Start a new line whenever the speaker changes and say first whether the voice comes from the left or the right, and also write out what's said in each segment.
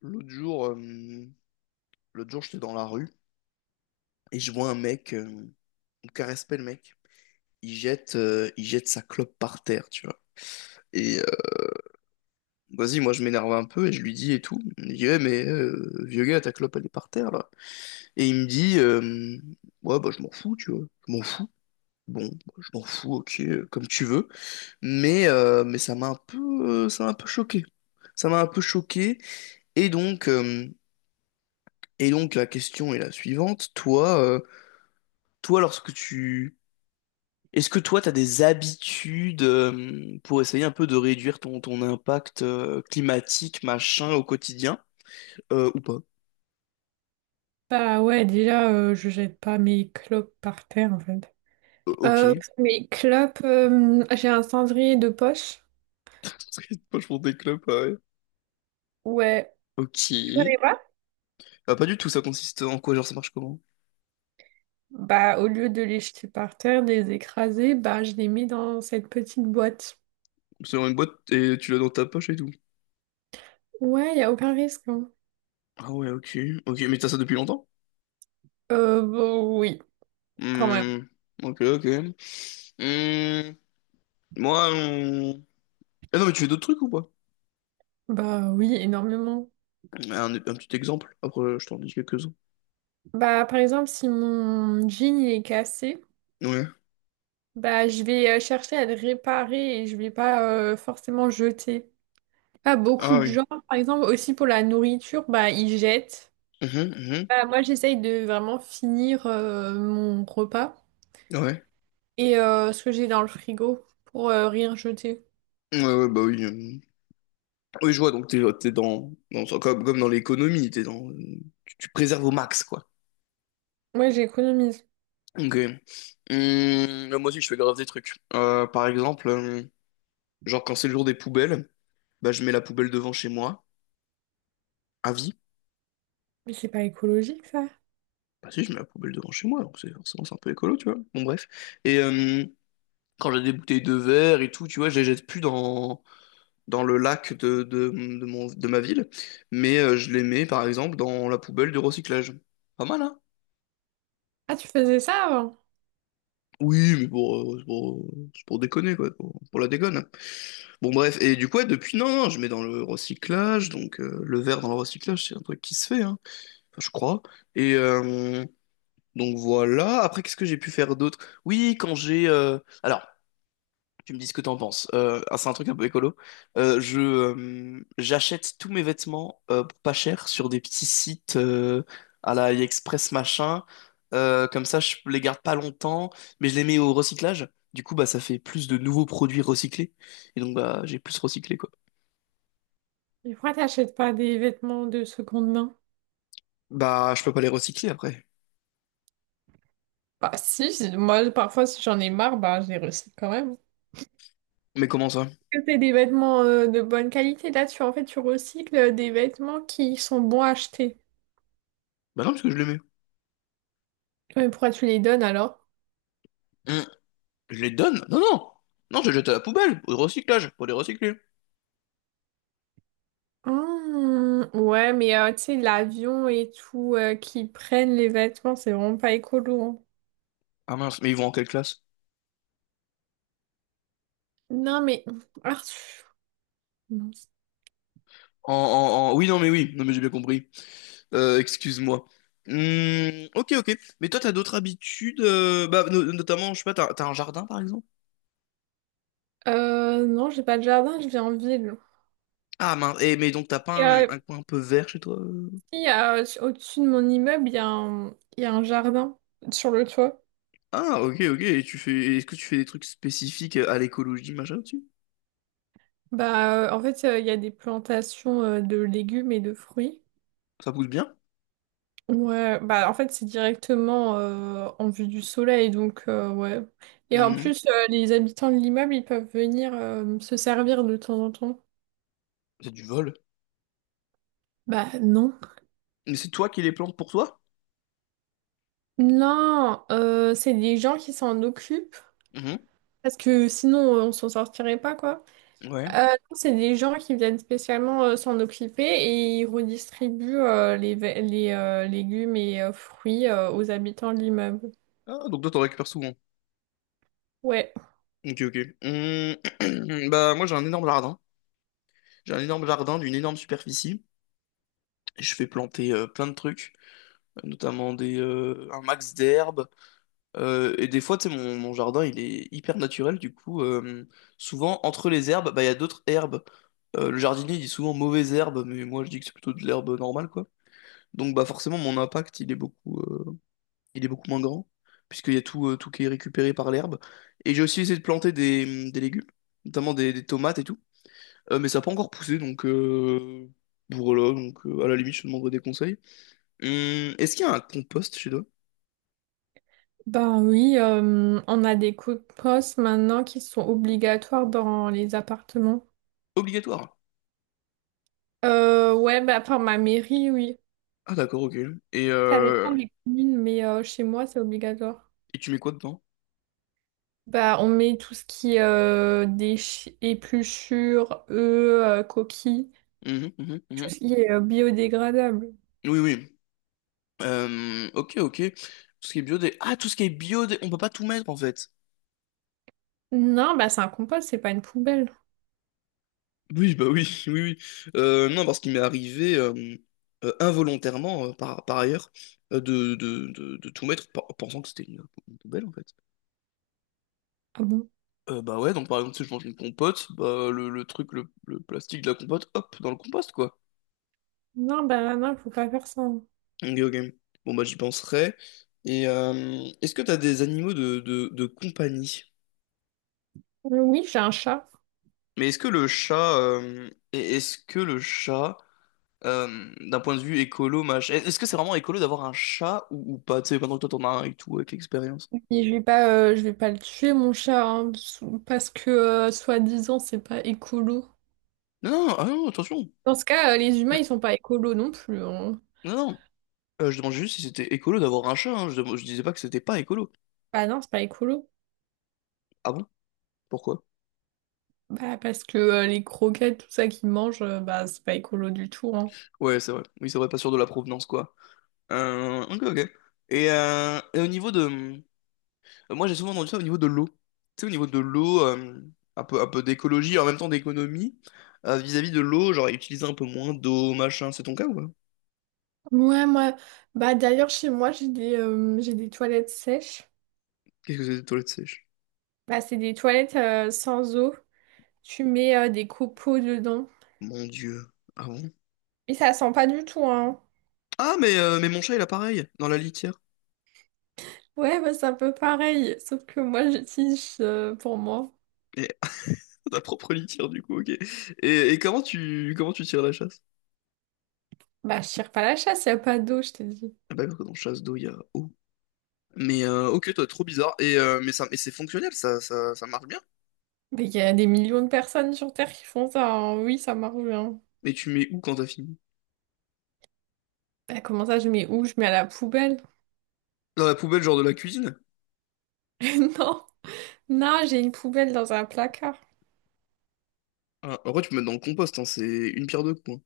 left: L'autre jour, l'autre jour, j'étais dans la rue et je vois un mec, on caresse pas le mec. Il jette sa clope par terre, tu vois. Et Vas-y, moi je m'énerve un peu et je lui dis et tout. Il me dit, ouais, mais vieux gars, ta clope elle est par terre là. Et il me dit, ouais, bah je m'en fous, tu vois. Je m'en fous. Bon, bah, je m'en fous, ok, comme tu veux. Mais, mais ça m'a un peu, ça m'a un peu choqué. Ça m'a un peu choqué. Et donc, euh, et donc la question est la suivante. Toi, lorsque tu est-ce que toi, tu as des habitudes pour essayer un peu de réduire ton impact climatique, machin, au quotidien? Ou pas?
right: Bah ouais, déjà, je jette pas mes clopes par terre, en fait.
left: Ok.
right: Euh, mes clopes, j'ai un cendrier de poche.
left: Moi, je prends des clubs, ah ouais.
right: Ouais.
left: Ok.
right: Tu connais pas?
left: Ah, pas du tout, ça consiste en quoi? Genre, ça marche comment?
right: Bah, au lieu de les jeter par terre, de les écraser, bah, je les mets dans cette petite boîte.
left: C'est dans une boîte et tu l'as dans ta poche et tout.
right: Ouais, y a aucun risque, hein.
left: Ah ouais, ok. Ok, mais t'as ça depuis longtemps?
right: Bon, oui, quand même.
left: Hmm. Ok, ok. Hmm. Moi, on- Ah non, mais tu fais d'autres trucs ou pas?
right: Bah oui, énormément.
left: Un petit exemple, après je t'en dis quelques-uns.
right: Bah, par exemple, si mon jean il est cassé,
left: Ouais.
right: bah, je vais chercher à le réparer et je vais pas forcément jeter. Pas beaucoup
left: Ah
right: de
left: oui.
right: gens, par exemple, aussi pour la nourriture, bah, ils jettent.
left: Mhm,
right: Bah, moi, j'essaye de vraiment finir mon repas
left: mhm. Ouais.
right: et ce que j'ai dans le frigo pour rien jeter.
left: Ouais, ouais, bah oui. Oui, je vois, donc comme, comme dans l'économie, t'es dans, tu préserves au max, quoi.
right: Moi, j'économise.
left: Ok. Moi aussi, je fais grave des trucs. Par exemple, genre quand c'est le jour des poubelles, bah je mets la poubelle devant chez moi, à vie.
right: Mais c'est pas écologique, ça.
left: Bah si, je mets la poubelle devant chez moi, donc c'est forcément c'est un peu écolo, tu vois. Bon, bref. Et euh, Quand j'ai des bouteilles de verre et tout, tu vois, je les jette plus dans le lac de de ma ville, mais je les mets, par exemple, dans la poubelle du recyclage. Pas mal, hein?
right: Ah, tu faisais ça avant?
left: Oui, mais c'est pour déconner, quoi, pour la déconne. Bon, bref, et du coup, ouais, depuis, non, non, je mets dans le recyclage, donc le verre dans le recyclage, c'est un truc qui se fait, hein. Enfin, je crois. Et euh, donc voilà, après, qu'est-ce que j'ai pu faire d'autre? Oui, alors, tu me dis ce que t'en penses. Ah, c'est un truc un peu écolo. Je J'achète tous mes vêtements pour pas cher sur des petits sites à la AliExpress machin. Comme ça, je les garde pas longtemps, mais je les mets au recyclage. Du coup, bah ça fait plus de nouveaux produits recyclés. Et donc bah j'ai plus recyclé quoi.
right: Et pourquoi t'achètes pas des vêtements de seconde main?
left: Bah je peux pas les recycler après.
right: Bah, si, si, moi, parfois, si j'en ai marre, bah, je les recycle quand même.
left: Mais comment ça?
right: Que t'es des vêtements de bonne qualité, là, tu, en fait, tu recycles des vêtements qui sont bons à acheter.
left: Bah non, parce que je les mets.
right: Ouais, mais pourquoi tu les donnes alors?
left: Hmm. Je les donne? Non, non! Non, je les jette à la poubelle, au recyclage, pour les recycler.
right: Mmh, ouais, mais tu sais, l'avion et tout, qui prennent les vêtements, c'est vraiment pas écolo, hein.
left: Ah mince, mais ils vont en quelle classe?
right: Non, mais... Ah, pff, mince.
left: Oui, oui, non, mais j'ai bien compris. Excuse-moi. Hmm, ok, ok. Mais toi, t'as d'autres habitudes, bah, notamment, je sais pas, t'as un jardin par exemple?
right: Non, j'ai pas de jardin, je vis en ville.
left: Ah mince. Eh, mais donc t'as pas
right: Et,
left: un, un coin un peu vert chez toi, euh?
right: il y a, au-dessus de mon immeuble, il y a un jardin sur le toit.
left: Ah ok, ok. Et tu fais, est-ce que tu fais des trucs spécifiques à l'écologie, machin, dessus?
right: Bah, en fait, il y a des plantations de légumes et de fruits.
left: Ça pousse bien?
right: Ouais, bah en fait c'est directement en vue du soleil, donc ouais. Et en
left: Mhm.
right: plus, les habitants de l'immeuble, ils peuvent venir se servir de temps en temps.
left: C'est du vol.
right: Bah non.
left: Mais c'est toi qui les plantes pour toi?
right: Non, c'est des gens qui s'en occupent,
left: Mhm.
right: parce que sinon on s'en sortirait pas, quoi.
left: Ouais.
right: Non, c'est des gens qui viennent spécialement s'en occuper et ils redistribuent les, ve- les légumes et fruits aux habitants de l'immeuble.
left: Ah, donc toi, t'en récupères souvent.
right: Ouais.
left: Ok, ok. Hmm. Bah, moi, j'ai un énorme jardin. J'ai un énorme jardin d'une énorme superficie. Je fais planter plein de trucs, notamment un max d'herbes. Et des fois, tu sais, mon jardin, il est hyper naturel. Du coup, souvent, entre les herbes, bah, il y a d'autres herbes. Le jardinier il dit souvent mauvaise herbe, mais moi, je dis que c'est plutôt de l'herbe normale, quoi. Donc, bah, forcément, mon impact, il est il est beaucoup moins grand, puisqu'il y a tout qui est récupéré par l'herbe. Et j'ai aussi essayé de planter des légumes, notamment des tomates et tout. Mais ça n'a pas encore poussé. Voilà, donc à la limite, je te demanderai des conseils. Est-ce qu'il y a un compost chez toi?
right: Ben oui, on a des coups de poste maintenant qui sont obligatoires dans les appartements.
left: Obligatoire.
right: Ouais, bah, par ma mairie, oui.
left: Ah d'accord, ok. Et,
right: Ça
left: euh,
right: dépend des communes, mais chez moi, c'est obligatoire.
left: et tu mets quoi dedans?
right: Bah, on met tout ce qui est épluchures, œufs, coquilles,
left: Mhm, mhm,
right: tout
left: mhm.
right: ce qui est biodégradable.
left: Oui, oui. Ok, ok. Tout ce qui est biodé. Ah, tout ce qui est biodé. On peut pas tout mettre en fait.
right: Non, bah c'est un compost, c'est pas une poubelle.
left: Oui, bah oui, oui, oui. Non, parce qu'il m'est arrivé involontairement, par, par ailleurs, de tout mettre pensant que c'était une poubelle en fait.
right: Ah bon?
left: Bah ouais, donc par exemple, si je mange une compote, bah le plastique de la compote, hop, dans le compost quoi.
right: Non, bah non, faut pas faire ça.
left: Ok, ok. Bon, bah, j'y penserai. Est-ce que t'as des animaux de compagnie?
right: Oui, j'ai un chat.
left: Mais est-ce que le chat, et est-ce que le chat, d'un point de vue écolo, machin, est-ce que c'est vraiment écolo d'avoir un chat ou pas? Tu sais, maintenant que toi t'en as un et tout, avec l'expérience.
right: Et je vais pas le tuer, mon chat, hein, parce que, soi-disant, c'est pas écolo.
left: Non, non, ah non, attention.
right: Dans ce cas, les humains,
left: Mm.
right: ils sont pas écolos non plus, hein.
left: Non, non. Je demandais juste si c'était écolo d'avoir un chat, hein. Je disais pas que c'était pas écolo.
right: Bah non, c'est pas écolo.
left: Ah bon? Pourquoi?
right: Bah parce que les croquettes, tout ça qu'ils mangent, bah c'est pas écolo du tout, hein.
left: Ouais, c'est vrai. Oui, c'est vrai, pas sûr de la provenance, quoi. Ok, ok. Et, euh, et au niveau de, Moi, j'ai souvent entendu ça au niveau de l'eau. Tu sais, au niveau de l'eau, un peu d'écologie, et en même temps d'économie, vis-à-vis de l'eau, genre utiliser un peu moins d'eau, machin. C'est ton cas ou pas?
right: Ouais, moi, bah d'ailleurs, chez moi, j'ai des toilettes sèches.
left: Qu'est-ce que c'est des toilettes sèches?
right: Bah c'est des toilettes sans eau. Tu mets des copeaux dedans.
left: Mon Dieu. Ah bon?
right: Et ça sent pas du tout, hein.
left: Ah, mais, mon chat, il a pareil, dans la litière.
right: Ouais, bah c'est un peu pareil, sauf que moi, j'utilise pour moi.
left: Et, ta propre litière, du coup, ok. Et, comment tu tires la chasse?
right: Bah, je tire pas la chasse, y a pas d'eau, je t'ai dit.
left: Ah bah, quand on chasse d'eau, il y a eau. Mais ok, toi, trop bizarre. Et, mais ça, mais c'est fonctionnel, ça marche bien.
right: Mais il y a des millions de personnes sur Terre qui font ça, hein. Oui, ça marche bien.
left: Mais tu mets où quand t'as fini?
right: Bah, comment ça, je mets où? Je mets à la poubelle.
left: Dans la poubelle, genre de la cuisine?
right: Non. Non, j'ai une poubelle dans un placard.
left: Ah, en vrai, tu peux mettre dans le compost, hein, c'est une pierre deux coups, hein.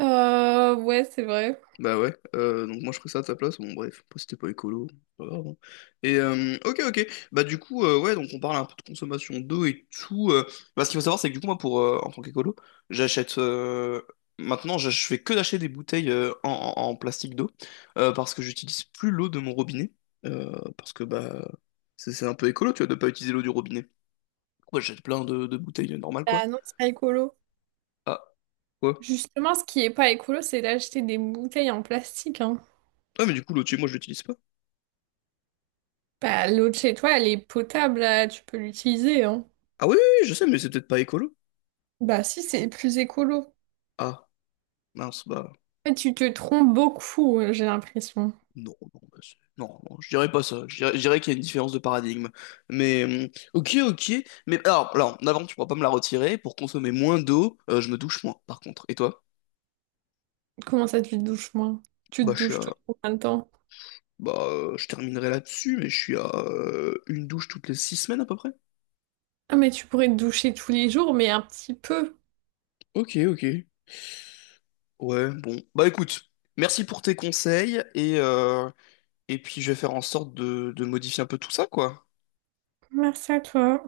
right: Ouais, c'est vrai.
left: Bah ouais, donc moi je ferais ça à ta place, bon bref, après, c'était pas écolo, c'est pas grave, hein. Ok ok, bah du coup ouais donc on parle un peu de consommation d'eau et tout, bah, ce qu'il faut savoir c'est que du coup moi pour en tant qu'écolo, j'achète maintenant je fais que d'acheter des bouteilles en plastique d'eau parce que j'utilise plus l'eau de mon robinet, euh, parce que bah c'est un peu écolo tu vois de pas utiliser l'eau du robinet. Ouais j'achète plein de bouteilles normales quoi.
right: Bah non, c'est pas écolo.
left: Ah quoi?
right: Justement, ce qui est pas écolo, c'est d'acheter des bouteilles en plastique, hein.
left: Ah mais du coup l'eau de chez moi je l'utilise pas.
right: Bah, l'eau de chez toi, elle est potable, là, tu peux l'utiliser, hein.
left: Ah oui, oui oui, je sais mais c'est peut-être pas écolo.
right: Bah si, c'est plus écolo.
left: Ah mince bah.
right: Mais tu te trompes beaucoup, j'ai l'impression.
left: Non, non, non, je dirais pas ça. Je dirais qu'il y a une différence de paradigme. Mais ok, ok. Mais alors, en avant, tu pourras pas me la retirer. Pour consommer moins d'eau, je me douche moins, par contre. Et toi?
right: Comment ça, tu te douches moins? Tu
left: Bah,
right: te
left: je suis
right: douches tout
left: à...
right: le temps.
left: Bah, je terminerai là-dessus, mais je suis à une douche toutes les 6 semaines à peu près.
right: Ah, mais tu pourrais te doucher tous les jours, mais un petit peu.
left: Ok, ok. Ouais, bon. Bah écoute, merci pour tes conseils et puis je vais faire en sorte de modifier un peu tout ça, quoi.
right: Merci à toi.